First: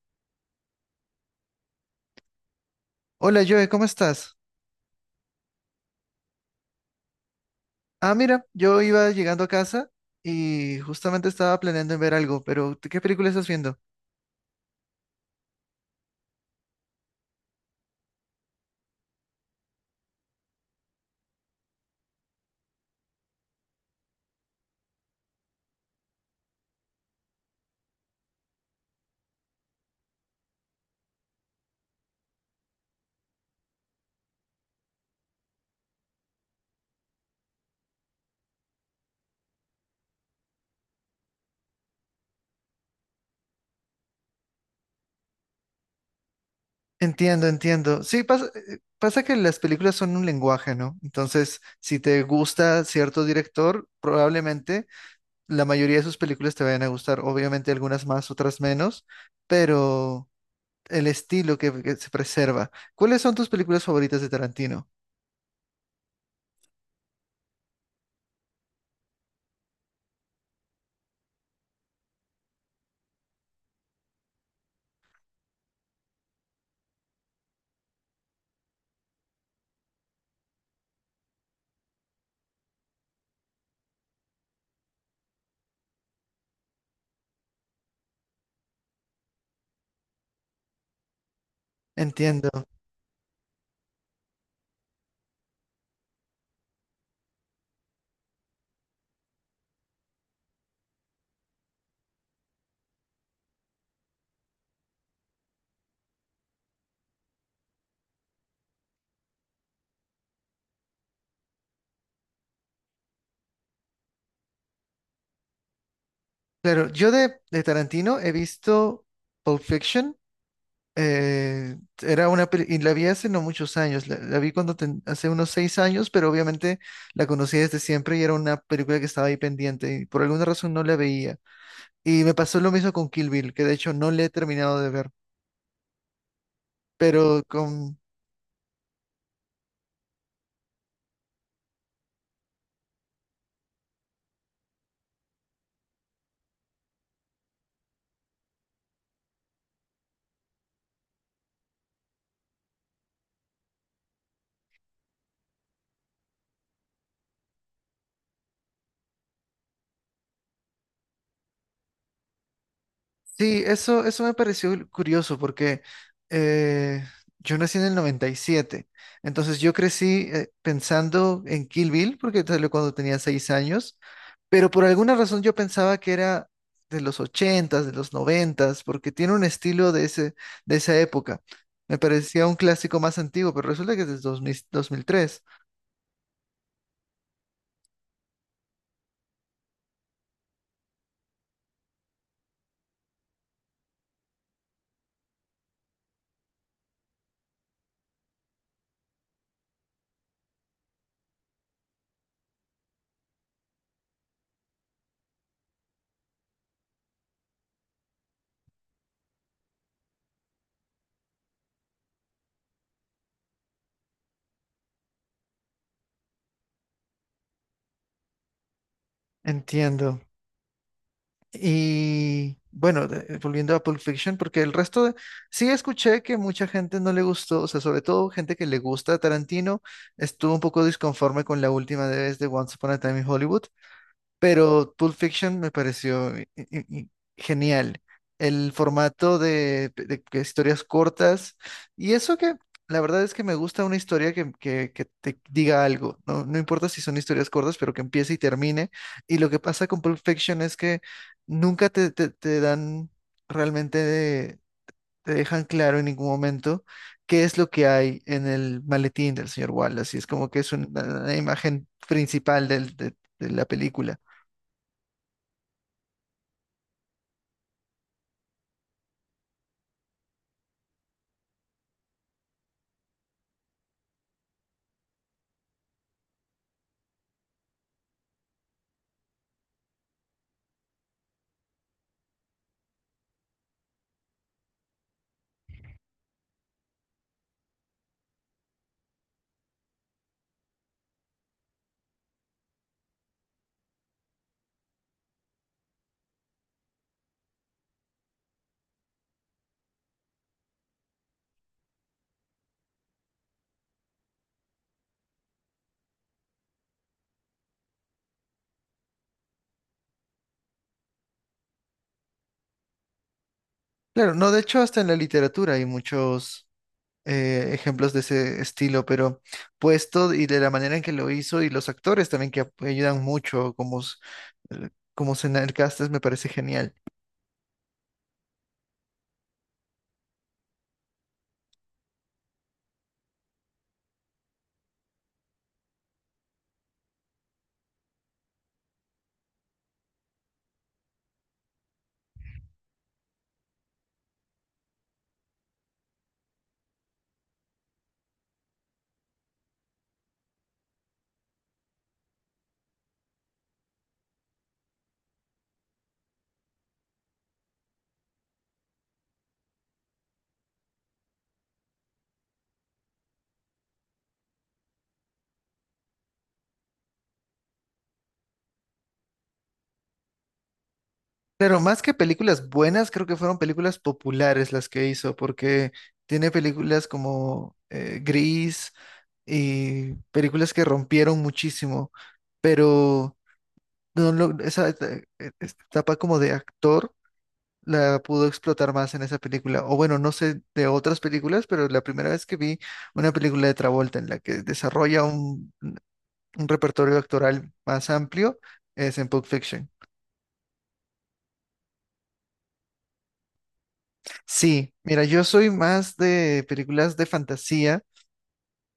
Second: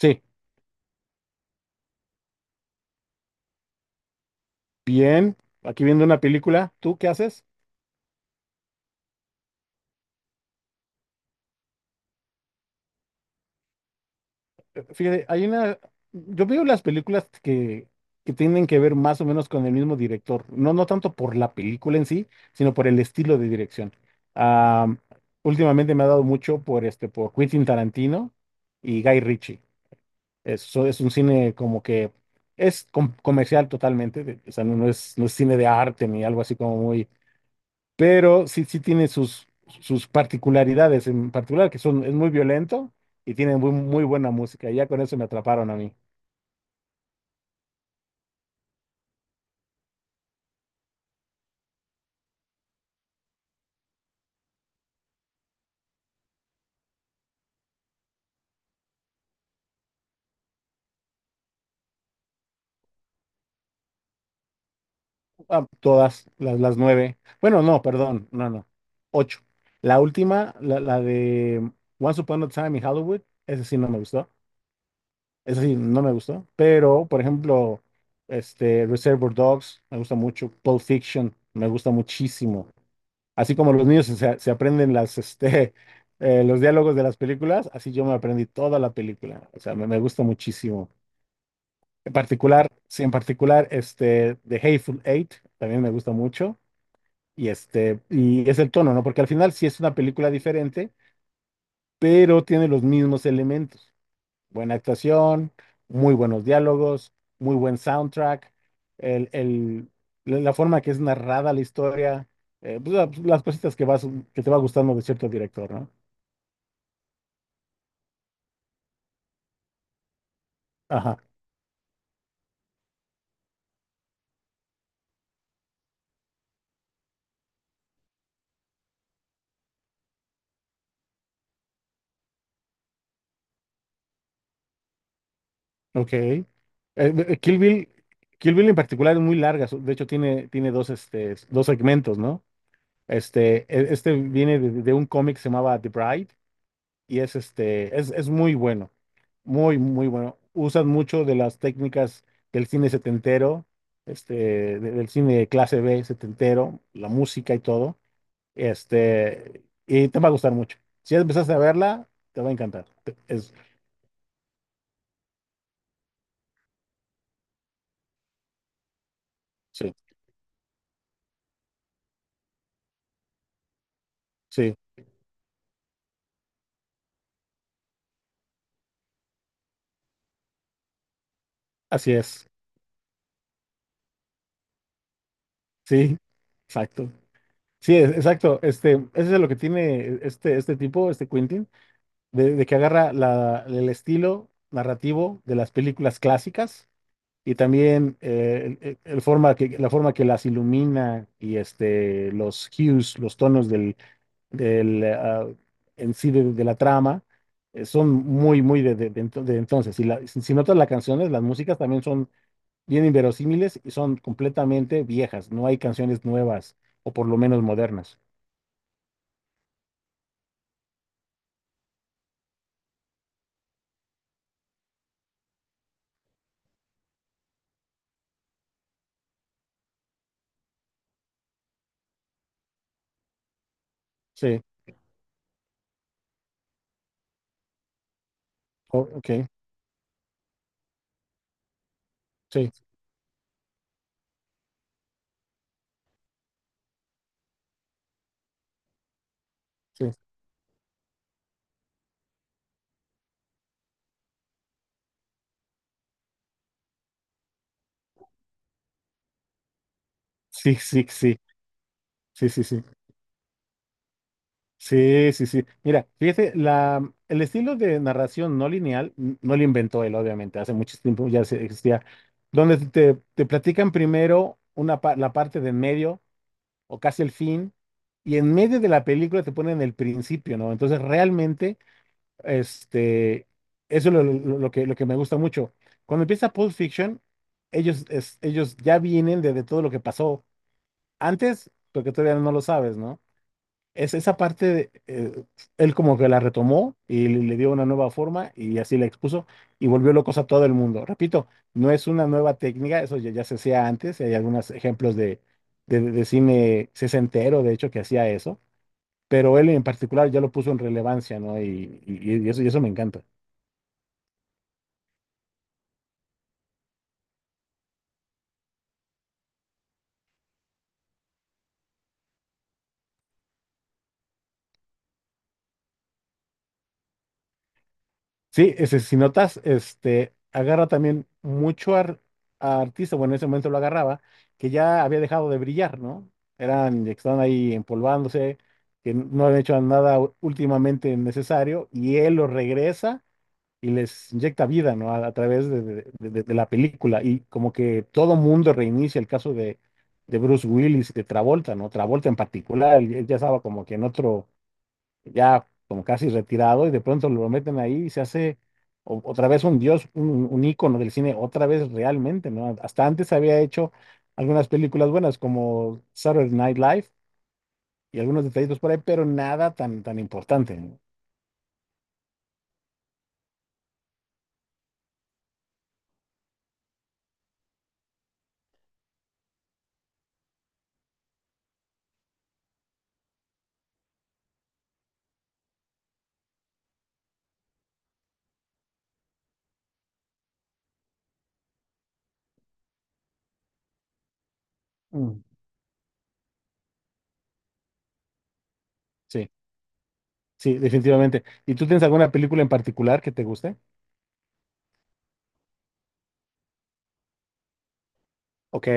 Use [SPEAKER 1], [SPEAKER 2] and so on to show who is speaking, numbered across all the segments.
[SPEAKER 1] Sí,
[SPEAKER 2] Hola Joe, ¿cómo estás?
[SPEAKER 1] bien. Aquí viendo una película, ¿tú qué haces?
[SPEAKER 2] Ah, mira, yo iba llegando a casa y justamente estaba planeando en ver algo, pero ¿tú ¿qué película estás viendo?
[SPEAKER 1] Fíjate, hay una, yo veo las películas que tienen que ver más o menos con el mismo director, no, no tanto por la película en sí, sino por el estilo de dirección. Am, Últimamente me ha dado mucho por este, por Quentin Tarantino y Guy Ritchie. Eso es un cine como que es comercial totalmente, o sea, no es, no es cine de arte ni algo así como muy pero sí, sus particularidades en particular, que son, es muy violento y tiene muy, muy buena música. Y ya con eso me atraparon a mí.
[SPEAKER 2] Entiendo, entiendo. Sí, pasa, pasa que las películas son un lenguaje, ¿no? Entonces, si te gusta cierto director, probablemente la mayoría de sus películas te vayan a gustar. Obviamente algunas más, otras menos, pero el estilo que se preserva. ¿Cuáles son tus películas favoritas de Tarantino?
[SPEAKER 1] Ah, las nueve. Bueno, no, perdón, no, no. Ocho. La última, la de Once Upon a Time in Hollywood, esa sí no me gustó. Esa sí no me gustó. Pero, por ejemplo, Reservoir Dogs me gusta mucho. Pulp Fiction me gusta muchísimo. Así como los niños se aprenden los diálogos de las películas, así yo me aprendí toda la película. O sea, me gusta muchísimo. En
[SPEAKER 2] Entiendo.
[SPEAKER 1] particular, sí, en particular, The Hateful Eight también me gusta mucho. Y este, y es el tono, ¿no? Porque al final sí es una película diferente, pero tiene los mismos elementos. Buena actuación, muy buenos diálogos, muy buen soundtrack, el, el- la forma que es narrada la historia, pues, las cositas que vas, que te va gustando de cierto director, ¿no?
[SPEAKER 2] Claro, yo de Tarantino he visto Pulp Fiction.
[SPEAKER 1] Ajá,
[SPEAKER 2] Eh, Era una y la vi hace no muchos años, la vi cuando hace unos 6 años, pero obviamente la conocí desde siempre y era una película que estaba ahí pendiente y por alguna razón no la veía. Y me pasó lo mismo con Kill Bill, que de hecho no le he terminado de ver,
[SPEAKER 1] ok.
[SPEAKER 2] pero
[SPEAKER 1] Kill Bill,
[SPEAKER 2] con
[SPEAKER 1] Kill Bill en particular es muy larga, de hecho tiene, tiene dos, dos segmentos, ¿no? Este, este viene de un cómic que se llamaba The Bride, y es es muy bueno, muy, muy bueno. Usan mucho de las técnicas del cine setentero, este, del cine de clase B setentero, la música y todo, y te va a gustar mucho. Si ya empezaste a verla, te va a encantar. Es,
[SPEAKER 2] Sí, eso me pareció curioso porque eh, yo nací en el 97, entonces yo
[SPEAKER 1] sí,
[SPEAKER 2] crecí pensando en Kill Bill porque salió cuando tenía 6 años, pero
[SPEAKER 1] sí,
[SPEAKER 2] por alguna razón yo pensaba que era de los ochentas, de los noventas, porque tiene un estilo de ese, de esa época. Me
[SPEAKER 1] así
[SPEAKER 2] parecía
[SPEAKER 1] es,
[SPEAKER 2] un clásico más antiguo, pero resulta que es de dos mil tres.
[SPEAKER 1] sí, exacto. Sí, exacto. Este, eso es lo que tiene este tipo, este Quentin, de que agarra el estilo narrativo de las películas clásicas. Y también el forma que, la forma que las ilumina y este, los tonos ah, en sí de la trama, son muy, muy de de entonces. Y si, si notas las canciones, las músicas también son bien inverosímiles y son completamente viejas. No hay canciones nuevas o por lo menos modernas.
[SPEAKER 2] Entiendo. Y bueno, volviendo a Pulp Fiction, porque el resto sí escuché que mucha gente no le gustó, o sea, sobre todo gente que le gusta a Tarantino, estuvo un poco disconforme con la última vez de Once Upon a Time in Hollywood,
[SPEAKER 1] Sí,
[SPEAKER 2] pero Pulp Fiction me pareció genial. El formato
[SPEAKER 1] ok,
[SPEAKER 2] de que historias cortas. Y eso que
[SPEAKER 1] sí,
[SPEAKER 2] la verdad es que me gusta una historia que te diga algo. No, no importa si son historias cortas, pero que empiece y termine. Y lo que pasa con
[SPEAKER 1] sí,
[SPEAKER 2] Pulp Fiction es que nunca te dan realmente, te dejan claro en ningún momento qué es lo que hay en el maletín del señor Wallace. Y es como que es
[SPEAKER 1] sí, sí,
[SPEAKER 2] una
[SPEAKER 1] sí,
[SPEAKER 2] imagen
[SPEAKER 1] sí, sí, sí.
[SPEAKER 2] principal
[SPEAKER 1] sí.
[SPEAKER 2] de la película.
[SPEAKER 1] Sí, sí, sí. Mira, fíjate, el estilo de narración no lineal no lo inventó él, obviamente, hace mucho tiempo ya existía, donde te platican primero una, la parte de en medio o casi el fin, y en medio de la película te ponen el principio, ¿no? Entonces, realmente, este, eso es lo que me gusta mucho. Cuando empieza Pulp Fiction, ellos ya vienen de todo lo que pasó antes, porque todavía no lo sabes, ¿no? Es esa parte, de, él como que la retomó y le dio una nueva forma y así la expuso y volvió locos a todo el mundo. Repito, no es una nueva técnica, eso ya, ya se hacía antes, hay algunos ejemplos de cine sesentero, de hecho, que hacía eso, pero él en particular ya lo puso en relevancia, ¿no? Y eso me encanta.
[SPEAKER 2] Claro, no, de hecho hasta en la literatura hay muchos ejemplos de ese estilo, pero puesto y de la manera en que lo hizo y los actores también que ayudan mucho, como Senal Castes, me parece genial.
[SPEAKER 1] Sí, ese, si notas, este, agarra también mucho a artista, bueno, en ese momento lo agarraba, que ya había dejado de brillar, ¿no? Eran, que estaban ahí empolvándose, que no habían hecho nada últimamente necesario, y él los regresa y les inyecta vida, ¿no? A través de la película, y como que todo mundo reinicia el caso de Bruce Willis y de Travolta, ¿no? Travolta en particular, él ya estaba como que en otro ya como casi retirado, y de pronto lo meten ahí y se hace otra vez un dios, un ícono del cine, otra vez realmente, ¿no? Hasta antes había hecho algunas películas buenas como Saturday Night Live y algunos detallitos por ahí, pero nada tan, tan importante, ¿no?
[SPEAKER 2] Claro, más que películas buenas, creo que fueron películas populares las que hizo, porque tiene películas como Gris y películas que rompieron muchísimo, pero no lo- esa etapa como de actor. La pudo explotar más en esa película. O bueno, no sé de otras películas, pero la primera vez que vi una película de Travolta en la que desarrolla
[SPEAKER 1] Mm.
[SPEAKER 2] un repertorio actoral más amplio es en Pulp
[SPEAKER 1] Sí,
[SPEAKER 2] Fiction.
[SPEAKER 1] sí, definitivamente. ¿Y tú tienes alguna película en particular que te guste?
[SPEAKER 2] Sí, mira, yo soy más de películas de fantasía.
[SPEAKER 1] Ok,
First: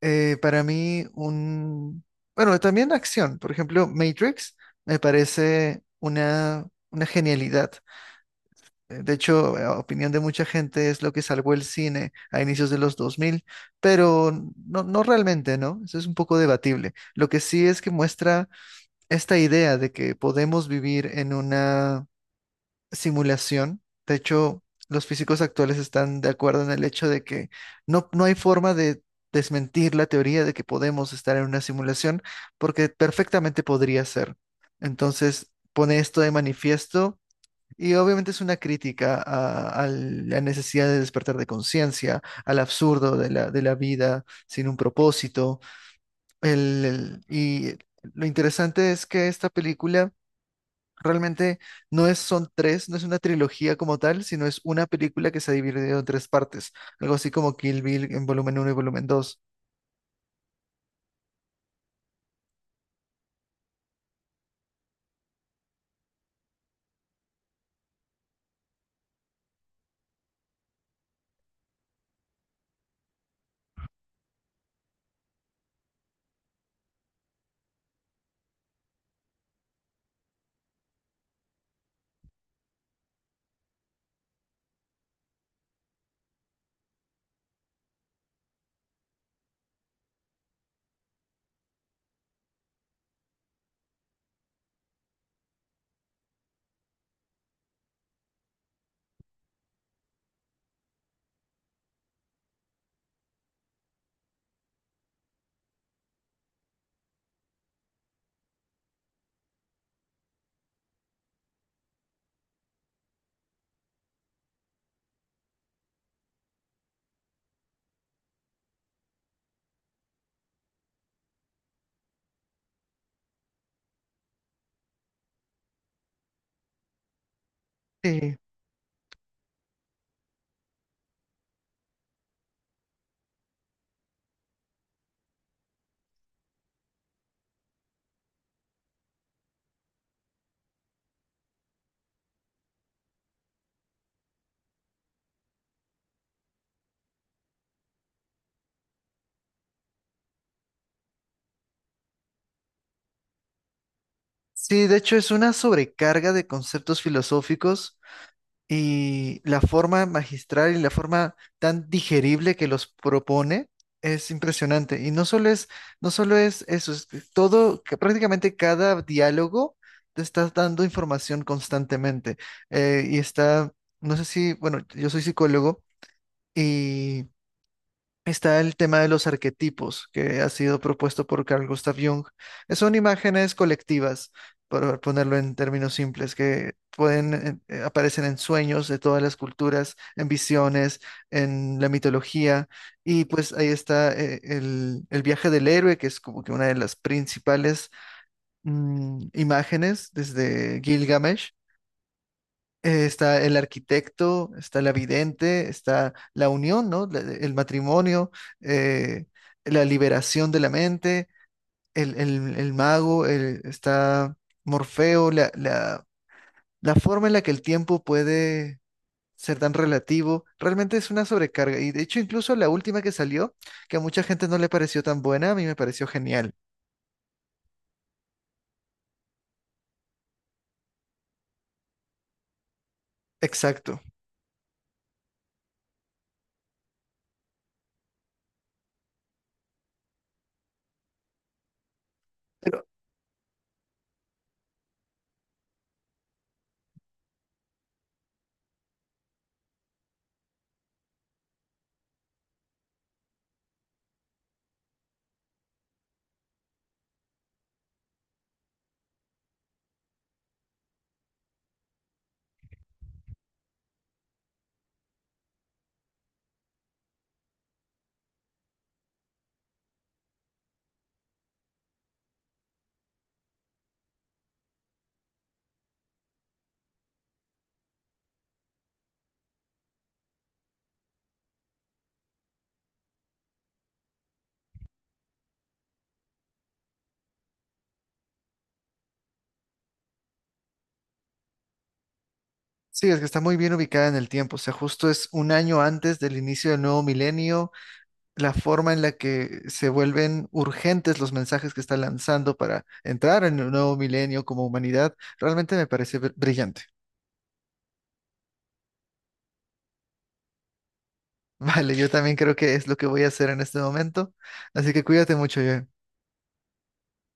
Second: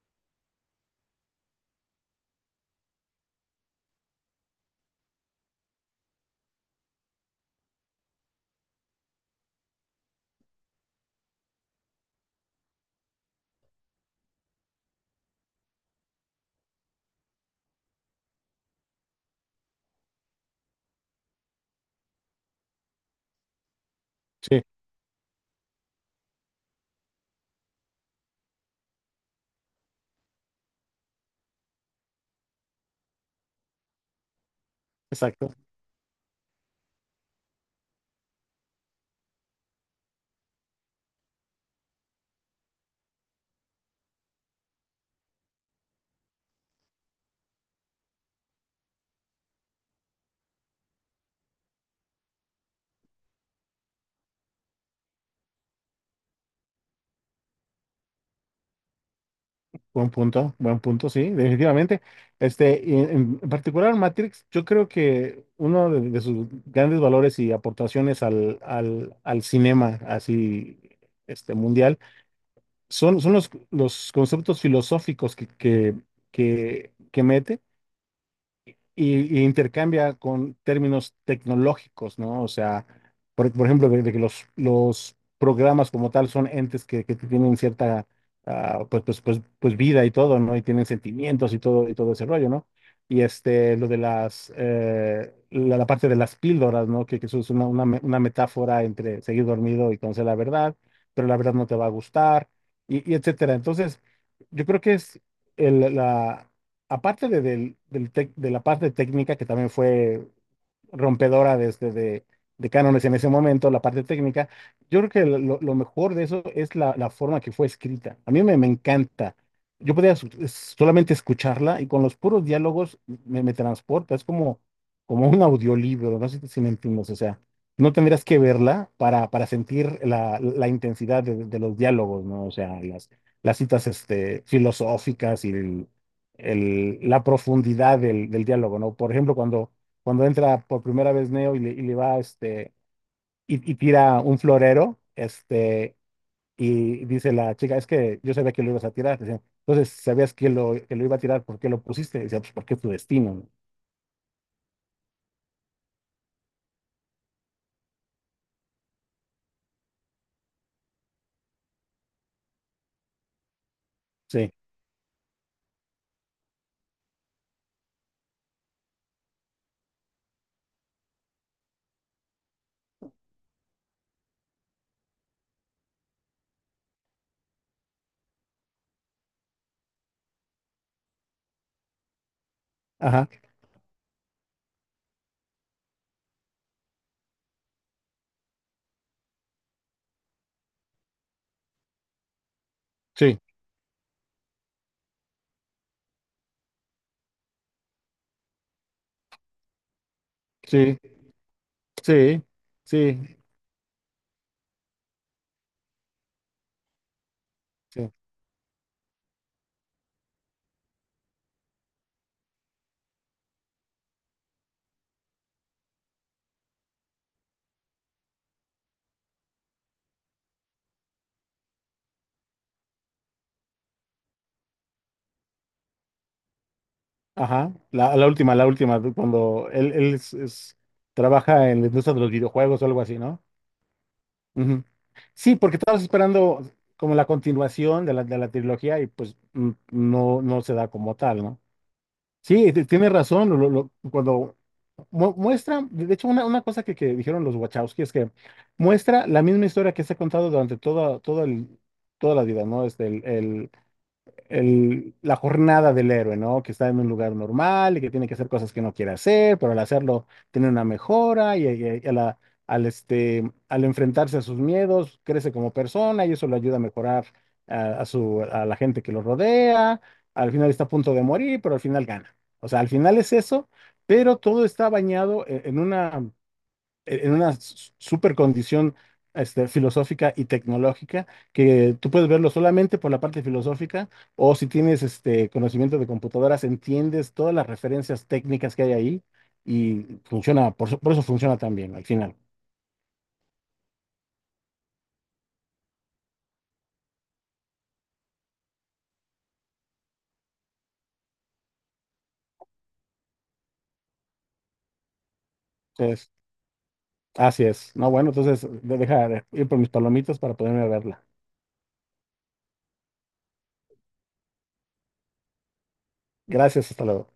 [SPEAKER 2] Para mí, un. Bueno, también acción. Por ejemplo, Matrix me parece una genialidad. De hecho, a opinión de mucha gente es lo que salvó el cine a inicios de los 2000, pero no realmente, ¿no? Eso es un poco debatible. Lo que sí es que muestra esta idea de que podemos vivir en una simulación. De hecho,
[SPEAKER 1] sí,
[SPEAKER 2] los físicos actuales están de acuerdo en el hecho de que no, no hay forma de desmentir la teoría de que podemos estar en una simulación, porque perfectamente podría ser. Entonces,
[SPEAKER 1] exacto.
[SPEAKER 2] pone esto de manifiesto y obviamente es una crítica a la necesidad de despertar de conciencia, al absurdo de la vida sin un propósito. Y lo interesante es que esta película realmente no es, son tres, no es una trilogía como tal, sino es una película que se ha dividido en tres partes, algo así como Kill Bill en volumen uno y volumen dos.
[SPEAKER 1] Buen punto, sí, definitivamente. Este, y en particular Matrix, yo creo que uno de sus grandes valores y aportaciones al cinema así este, mundial son los conceptos filosóficos que mete y intercambia con términos tecnológicos, ¿no? O sea, por ejemplo, de que los programas como tal son entes que tienen cierta, ah, pues vida y todo, ¿no? Y tienen sentimientos y todo ese rollo, ¿no? Y este, lo de las, la parte de las píldoras, ¿no? Que eso es una metáfora entre seguir dormido y conocer la verdad, pero la verdad no te va a gustar, y etcétera. Entonces, yo creo que es la, aparte del de la parte técnica, que también fue rompedora desde de cánones en ese momento, la parte técnica. Yo creo que lo mejor de eso es la forma que fue escrita. A mí me encanta. Yo podía solamente escucharla y con los puros diálogos me transporta. Es como, como un audiolibro, no sé si me entiendes. O sea, no tendrías
[SPEAKER 2] Sí,
[SPEAKER 1] que verla para sentir la intensidad de los diálogos, ¿no? O sea, las citas este, filosóficas y la profundidad del diálogo, ¿no? Por ejemplo, cuando entra por primera vez Neo y le va, este, y tira un florero, este, y dice la chica, es que yo sabía que lo ibas a tirar. Dice, entonces, sabías que que lo iba a tirar, ¿por qué lo pusiste? Dice, pues porque es tu destino. ¿No?
[SPEAKER 2] sí, de hecho es una sobrecarga de conceptos filosóficos y la forma magistral y la forma tan digerible que los propone es
[SPEAKER 1] Sí,
[SPEAKER 2] impresionante. Y no solo es, no solo es eso, es que todo, que prácticamente cada diálogo te está dando información constantemente. Y está, no sé si, bueno, yo soy psicólogo y está el tema de los arquetipos que ha sido propuesto por Carl Gustav Jung. Son
[SPEAKER 1] ajá,
[SPEAKER 2] imágenes colectivas, por ponerlo en términos simples, que pueden aparecen en sueños de todas las culturas, en visiones, en la mitología. Y
[SPEAKER 1] sí,
[SPEAKER 2] pues ahí está el viaje del héroe, que es como que una de las principales imágenes desde
[SPEAKER 1] sí,
[SPEAKER 2] Gilgamesh.
[SPEAKER 1] sí, sí,
[SPEAKER 2] Está el arquitecto, está la vidente, está la unión, ¿no? El
[SPEAKER 1] sí,
[SPEAKER 2] matrimonio, eh, la liberación de la mente, el mago, está Morfeo, la forma en la que el tiempo puede ser tan relativo, realmente es una sobrecarga. Y de hecho, incluso la última que salió, que a mucha gente no le pareció tan buena, a mí me pareció genial.
[SPEAKER 1] ajá. La última, cuando trabaja en la industria de los videojuegos o algo así, ¿no?
[SPEAKER 2] Exacto.
[SPEAKER 1] Ujú. Sí, porque estabas esperando como la continuación de la trilogía y pues mm, no, no se da como tal, ¿no? Sí,
[SPEAKER 2] Pero
[SPEAKER 1] tienes razón, cuando muestra, de hecho una cosa que dijeron los Wachowski es que muestra la misma historia que se ha contado durante toda la vida, ¿no? Este, el, la jornada del héroe, ¿no? Que está en un lugar normal y que tiene que hacer cosas que no quiere hacer, pero al hacerlo tiene una mejora y a este, al enfrentarse a sus miedos crece como persona y eso le ayuda a mejorar a su, a la gente que lo rodea. Al final está a punto de morir, pero al final gana. O sea, al final es eso, pero todo está bañado en una en una super condición este, filosófica y tecnológica que tú puedes verlo solamente por la parte filosófica o si tienes este conocimiento de computadoras, entiendes todas las referencias técnicas que hay ahí y funciona, eso por eso funciona tan bien al final.
[SPEAKER 2] sí, es que está muy bien ubicada en el tiempo. O sea, justo es un año antes del inicio del nuevo milenio. La forma en la que se vuelven urgentes los mensajes que está lanzando para entrar en un nuevo milenio como humanidad, realmente me parece
[SPEAKER 1] Entonces,
[SPEAKER 2] brillante.
[SPEAKER 1] así es. No, bueno, entonces deja ir por mis palomitas para poderme verla.
[SPEAKER 2] Vale, yo también creo que es lo que voy a hacer en este momento. Así que cuídate mucho, yo.
[SPEAKER 1] Gracias, hasta luego.